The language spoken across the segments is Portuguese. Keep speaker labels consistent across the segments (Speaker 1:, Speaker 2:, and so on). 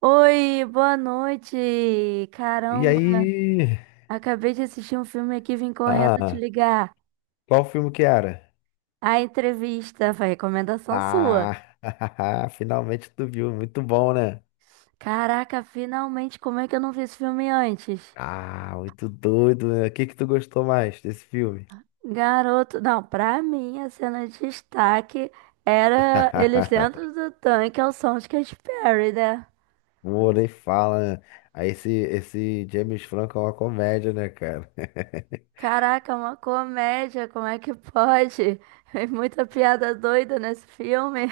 Speaker 1: Oi, boa noite.
Speaker 2: E
Speaker 1: Caramba,
Speaker 2: aí?
Speaker 1: acabei de assistir um filme aqui, vim correndo te
Speaker 2: Ah,
Speaker 1: ligar.
Speaker 2: qual filme que era?
Speaker 1: A entrevista foi recomendação sua.
Speaker 2: Ah, finalmente tu viu. Muito bom, né?
Speaker 1: Caraca, finalmente, como é que eu não vi esse filme antes?
Speaker 2: Ah, muito doido, né? O que que tu gostou mais desse filme?
Speaker 1: Garoto, não, pra mim a cena de destaque era eles dentro do tanque ao som de Katy Perry, né?
Speaker 2: Pô, nem fala, né? Aí esse James Franco é uma comédia, né, cara?
Speaker 1: Caraca, uma comédia, como é que pode? É muita piada doida nesse filme.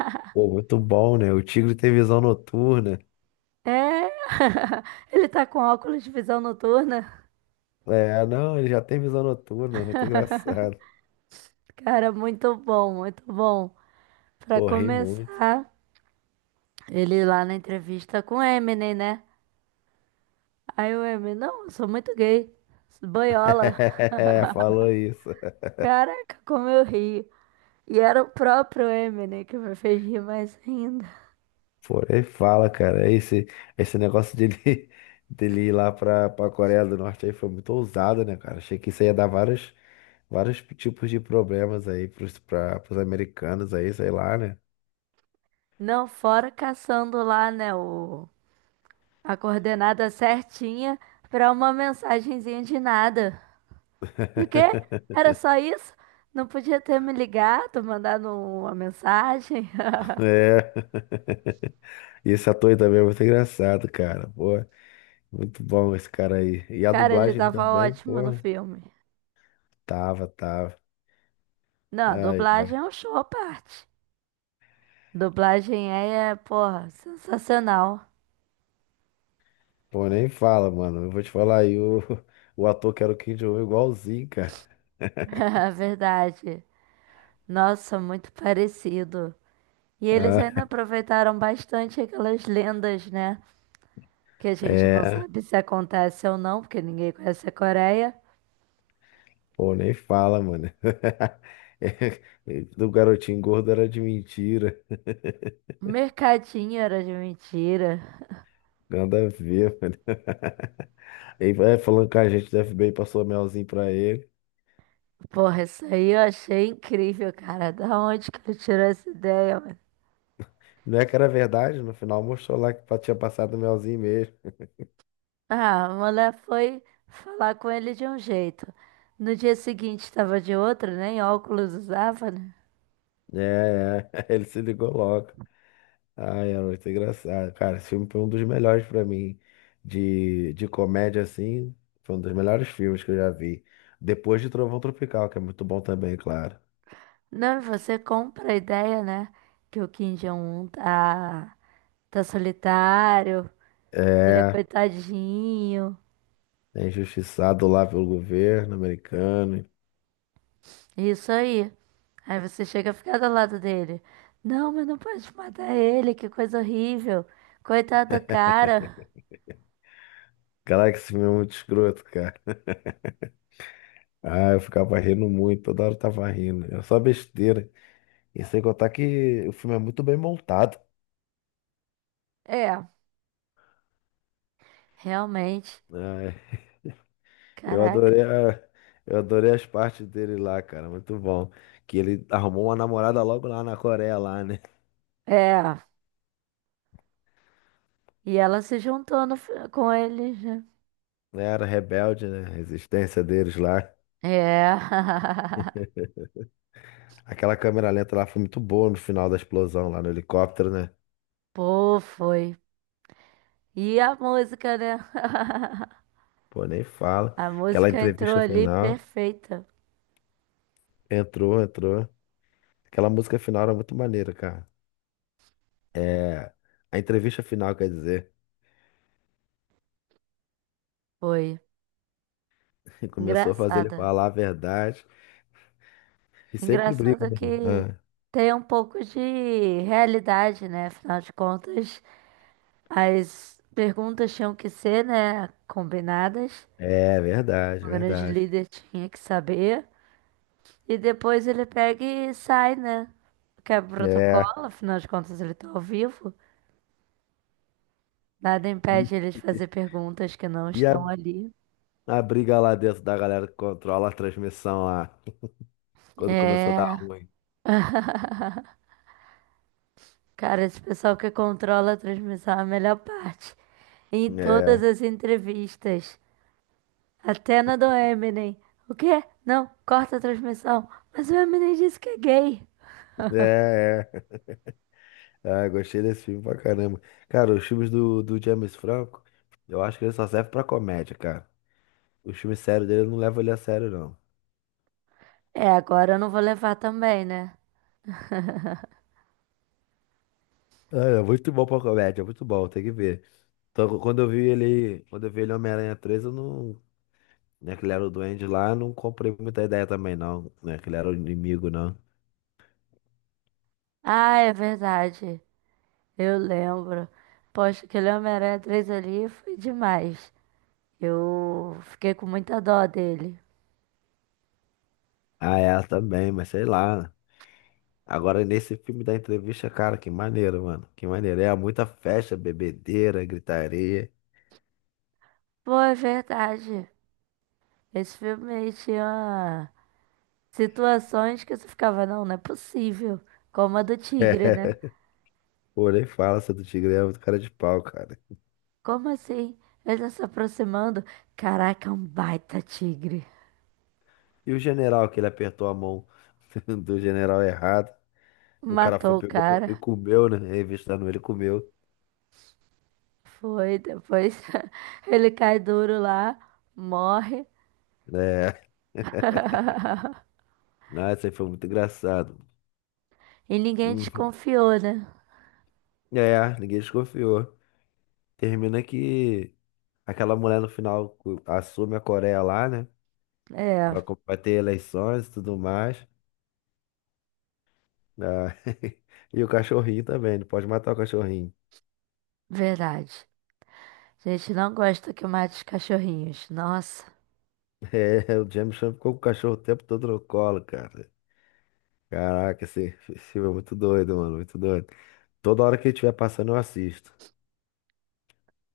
Speaker 2: Pô, muito bom, né? O Tigre tem visão noturna.
Speaker 1: É, ele tá com óculos de visão noturna.
Speaker 2: É, não, ele já tem visão noturna, muito engraçado.
Speaker 1: Cara, muito bom, muito bom. Pra
Speaker 2: Pô, ri muito.
Speaker 1: começar, ele lá na entrevista com o Eminem, né? Aí o Eminem, não, eu sou muito gay. Sou Boiola.
Speaker 2: Falou isso.
Speaker 1: Caraca, como eu ri. E era o próprio Eminem que me fez rir mais ainda.
Speaker 2: Pô, ele fala, cara, esse negócio dele, dele ir lá pra Coreia do Norte aí foi muito ousado, né, cara? Achei que isso ia dar vários tipos de problemas aí pros americanos aí, sei lá, né?
Speaker 1: Não, fora caçando lá, né, o... a coordenada certinha pra uma mensagenzinha de nada. O quê? Era só isso? Não podia ter me ligado, mandado uma mensagem?
Speaker 2: É. E esse ator aí também é muito engraçado, cara. Pô, muito bom esse cara aí. E a
Speaker 1: Cara, ele
Speaker 2: dublagem
Speaker 1: tava
Speaker 2: também,
Speaker 1: ótimo no
Speaker 2: pô,
Speaker 1: filme.
Speaker 2: tava.
Speaker 1: Não, a
Speaker 2: Ai, ai.
Speaker 1: dublagem é um show à parte. Dublagem é, porra, sensacional.
Speaker 2: Pô, nem fala, mano. Eu vou te falar aí, o, o ator que era o Kim Jong-un é igualzinho, cara.
Speaker 1: Verdade. Nossa, muito parecido. E eles ainda
Speaker 2: Ah,
Speaker 1: aproveitaram bastante aquelas lendas, né? Que a gente não
Speaker 2: é,
Speaker 1: sabe se acontece ou não, porque ninguém conhece a Coreia.
Speaker 2: pô, nem fala, mano. É, do garotinho gordo era de mentira.
Speaker 1: Mercadinho era de mentira.
Speaker 2: Nada a ver, mano. Ele vai falando que a gente do FBI passou um melzinho pra ele.
Speaker 1: Porra, isso aí eu achei incrível, cara. Da onde que ele tirou essa ideia,
Speaker 2: Não é que era verdade, no final mostrou lá que tinha passado um melzinho mesmo.
Speaker 1: ah, a mulher foi falar com ele de um jeito. No dia seguinte estava de outro, nem óculos usava, né?
Speaker 2: É, é, ele se ligou logo. Ai, era muito engraçado. Cara, esse filme foi um dos melhores pra mim. De comédia, assim, foi um dos melhores filmes que eu já vi. Depois de Trovão Tropical, que é muito bom também, claro.
Speaker 1: Não, e você compra a ideia, né? Que o Kim Jong-un tá solitário, ele é
Speaker 2: É,
Speaker 1: coitadinho.
Speaker 2: é injustiçado lá pelo governo americano.
Speaker 1: Isso aí. Aí você chega a ficar do lado dele. Não, mas não pode matar ele, que coisa horrível. Coitado do cara.
Speaker 2: Caraca, esse filme é muito escroto, cara. Ah, eu ficava rindo muito, toda hora eu tava rindo. Era só besteira. E sem contar que o filme é muito bem montado.
Speaker 1: É, realmente.
Speaker 2: Ah, eu
Speaker 1: Caraca.
Speaker 2: adorei a- eu adorei as partes dele lá, cara. Muito bom. Que ele arrumou uma namorada logo lá na Coreia, lá, né?
Speaker 1: É. E ela se juntou no fi- com ele, né?
Speaker 2: Era rebelde, né? A resistência deles lá.
Speaker 1: É.
Speaker 2: Aquela câmera lenta lá foi muito boa no final da explosão lá no helicóptero, né?
Speaker 1: Pô, foi. E a música, né?
Speaker 2: Pô, nem fala.
Speaker 1: A
Speaker 2: Aquela
Speaker 1: música entrou
Speaker 2: entrevista
Speaker 1: ali
Speaker 2: final.
Speaker 1: perfeita.
Speaker 2: Entrou. Aquela música final era muito maneira, cara. É, a entrevista final, quer dizer,
Speaker 1: Foi.
Speaker 2: começou a fazer ele
Speaker 1: Engraçada.
Speaker 2: falar a verdade e sempre briga,
Speaker 1: Engraçado
Speaker 2: né?
Speaker 1: que
Speaker 2: Ah,
Speaker 1: tem um pouco de realidade, né? Afinal de contas, as perguntas tinham que ser, né? Combinadas.
Speaker 2: é verdade,
Speaker 1: O grande
Speaker 2: verdade.
Speaker 1: líder tinha que saber. E depois ele pega e sai, né? Quebra o
Speaker 2: É.
Speaker 1: protocolo, afinal de contas, ele tá ao vivo. Nada impede eles de
Speaker 2: E
Speaker 1: fazer perguntas que não
Speaker 2: e a,
Speaker 1: estão ali.
Speaker 2: a briga lá dentro da galera que controla a transmissão lá, quando começou a dar
Speaker 1: É.
Speaker 2: ruim.
Speaker 1: Cara, esse pessoal que controla a transmissão é a melhor parte. Em todas
Speaker 2: É,
Speaker 1: as entrevistas. Até na do Eminem. O quê? Não, corta a transmissão. Mas o Eminem disse que é gay.
Speaker 2: é. Ah, gostei desse filme pra caramba. Cara, os filmes do James Franco, eu acho que ele só serve pra comédia, cara. O filme sério dele eu não leva ele a sério, não.
Speaker 1: É, agora eu não vou levar também, né?
Speaker 2: É, é muito bom pra comédia, é muito bom, tem que ver. Então, quando eu vi ele Homem-Aranha 3 eu não, né, que ele era o duende lá, eu não comprei muita ideia também, não, né, que ele era o inimigo, não.
Speaker 1: Ah, é verdade. Eu lembro. Poxa, aquele Homem-Aranha 3 ali foi demais. Eu fiquei com muita dó dele.
Speaker 2: Ah, é, ela também, mas sei lá. Agora, nesse filme da entrevista, cara, que maneiro, mano, que maneiro. É muita festa, bebedeira, gritaria.
Speaker 1: Pô, é verdade. Esse filme aí tinha situações que você ficava, não, não é possível. Como a do tigre, né?
Speaker 2: Pô, nem fala, seu do Tigre é muito cara de pau, cara.
Speaker 1: Como assim? Ele tá se aproximando. Caraca, é um baita tigre.
Speaker 2: E o general, que ele apertou a mão do general errado. O cara foi,
Speaker 1: Matou o
Speaker 2: pegou e
Speaker 1: cara.
Speaker 2: comeu, né? Revistando ele, comeu.
Speaker 1: Foi, depois ele cai duro lá, morre.
Speaker 2: É. Ah, isso aí foi muito engraçado.
Speaker 1: E ninguém
Speaker 2: Hum,
Speaker 1: desconfiou, né?
Speaker 2: É, ninguém desconfiou. Termina que aquela mulher no final assume a Coreia lá, né?
Speaker 1: É,
Speaker 2: Vai, vai ter eleições e tudo mais. Ah, e o cachorrinho também, não pode matar o cachorrinho.
Speaker 1: verdade. A gente não gosta que mate os cachorrinhos. Nossa.
Speaker 2: É, o James Chan ficou com o cachorro o tempo todo no colo, cara. Caraca, esse filme é muito doido, mano, muito doido. Toda hora que ele estiver passando, eu assisto.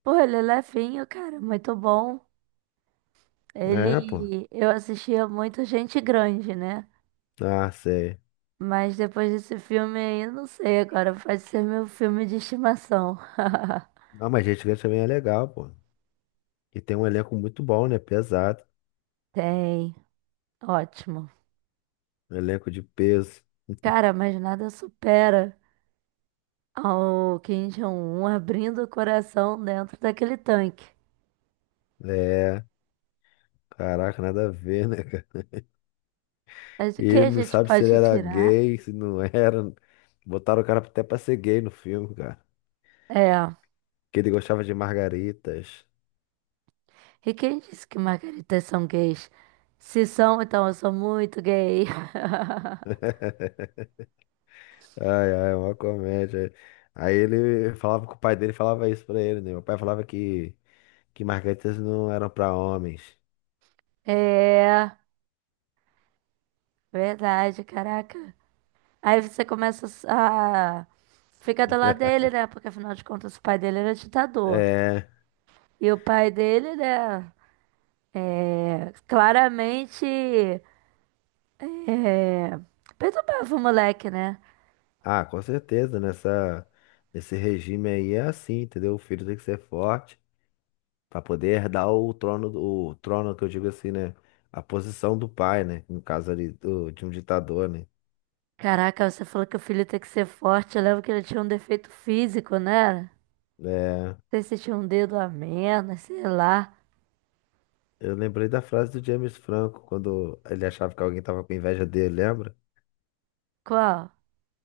Speaker 1: Pô, ele é levinho, cara. Muito bom.
Speaker 2: É, pô.
Speaker 1: Ele, eu assistia muito Gente Grande, né?
Speaker 2: Ah, sei.
Speaker 1: Mas depois desse filme aí, não sei agora, pode ser meu filme de estimação.
Speaker 2: Ah, mas Gente Grande também é legal, pô. E tem um elenco muito bom, né? Pesado.
Speaker 1: Tem, ótimo.
Speaker 2: Um elenco de peso.
Speaker 1: Cara, mas nada supera ao Kim Jong-un abrindo o coração dentro daquele tanque.
Speaker 2: É, caraca, nada a ver, né, cara?
Speaker 1: Mas o que
Speaker 2: E
Speaker 1: a
Speaker 2: não
Speaker 1: gente
Speaker 2: sabe se ele
Speaker 1: pode
Speaker 2: era
Speaker 1: tirar?
Speaker 2: gay, se não era. Botaram o cara até pra ser gay no filme, cara.
Speaker 1: É,
Speaker 2: Que ele gostava de margaritas.
Speaker 1: e quem disse que margaritas são gays? Se são, então eu sou muito gay.
Speaker 2: Ai, ai, uma comédia. Aí ele falava que o pai dele falava isso pra ele, né? Meu pai falava que margaritas não eram pra homens.
Speaker 1: É, verdade, caraca. Aí você começa a ficar do lado dele, né? Porque afinal de contas o pai dele era ditador.
Speaker 2: É.
Speaker 1: E o pai dele, né? É, claramente é, perturbava o moleque, né?
Speaker 2: Ah, com certeza, nesse regime aí é assim, entendeu? O filho tem que ser forte para poder herdar o trono, o trono que eu digo assim, né? A posição do pai, né? No caso ali do, de um ditador, né?
Speaker 1: Caraca, você falou que o filho tem que ser forte. Eu lembro que ele tinha um defeito físico, né? Não
Speaker 2: É,
Speaker 1: sei se tinha um dedo a menos, sei lá.
Speaker 2: eu lembrei da frase do James Franco quando ele achava que alguém tava com inveja dele, lembra?
Speaker 1: Qual?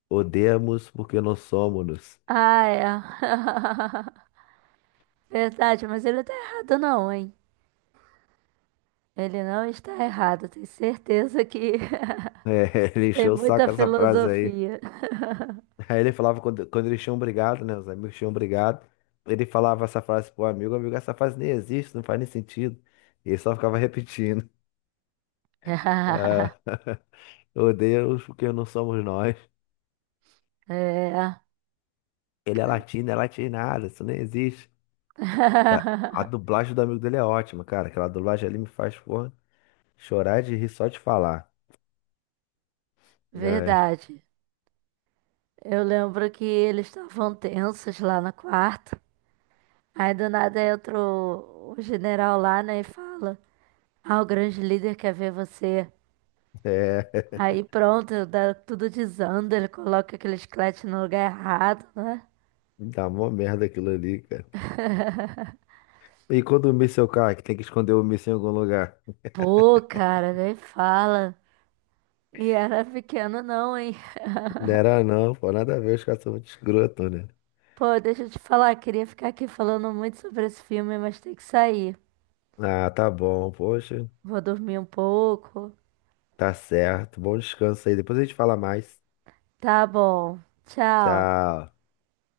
Speaker 2: Odeamos porque não somos.
Speaker 1: Ah, é. Verdade, mas ele não tá errado não, hein? Ele não está errado, tenho certeza que.
Speaker 2: É, ele
Speaker 1: Tem
Speaker 2: encheu o
Speaker 1: muita
Speaker 2: saco essa frase aí.
Speaker 1: filosofia.
Speaker 2: Aí ele falava quando eles tinham brigado, né? Os amigos tinham brigado. Ele falava essa frase pro amigo, amigo, essa frase nem existe, não faz nem sentido. E ele só ficava repetindo. Ah, oh Deus, porque não somos nós.
Speaker 1: É.
Speaker 2: Ele é latino, é latinado, isso nem existe. A, a dublagem do amigo dele é ótima, cara. Aquela dublagem ali me faz, porra, chorar de rir só de falar. É,
Speaker 1: Verdade. Eu lembro que eles estavam tensos lá no quarto. Aí do nada entra o general lá, né, e fala: ah, o grande líder quer ver você.
Speaker 2: é,
Speaker 1: Aí pronto, dá, tudo desanda, ele coloca aquele chiclete no lugar errado, né?
Speaker 2: dá mó merda aquilo ali, cara. E quando o míssil cai, que tem que esconder o míssil em algum lugar?
Speaker 1: Pô, cara, nem fala. E era pequeno, não, hein?
Speaker 2: Não era não, pô, nada a ver, os caras são muito escroto, né?
Speaker 1: Pô, deixa eu te falar, queria ficar aqui falando muito sobre esse filme, mas tem que sair.
Speaker 2: Ah, tá bom. Poxa,
Speaker 1: Vou dormir um pouco.
Speaker 2: tá certo. Bom descanso aí. Depois a gente fala mais.
Speaker 1: Tá bom. Tchau.
Speaker 2: Tchau.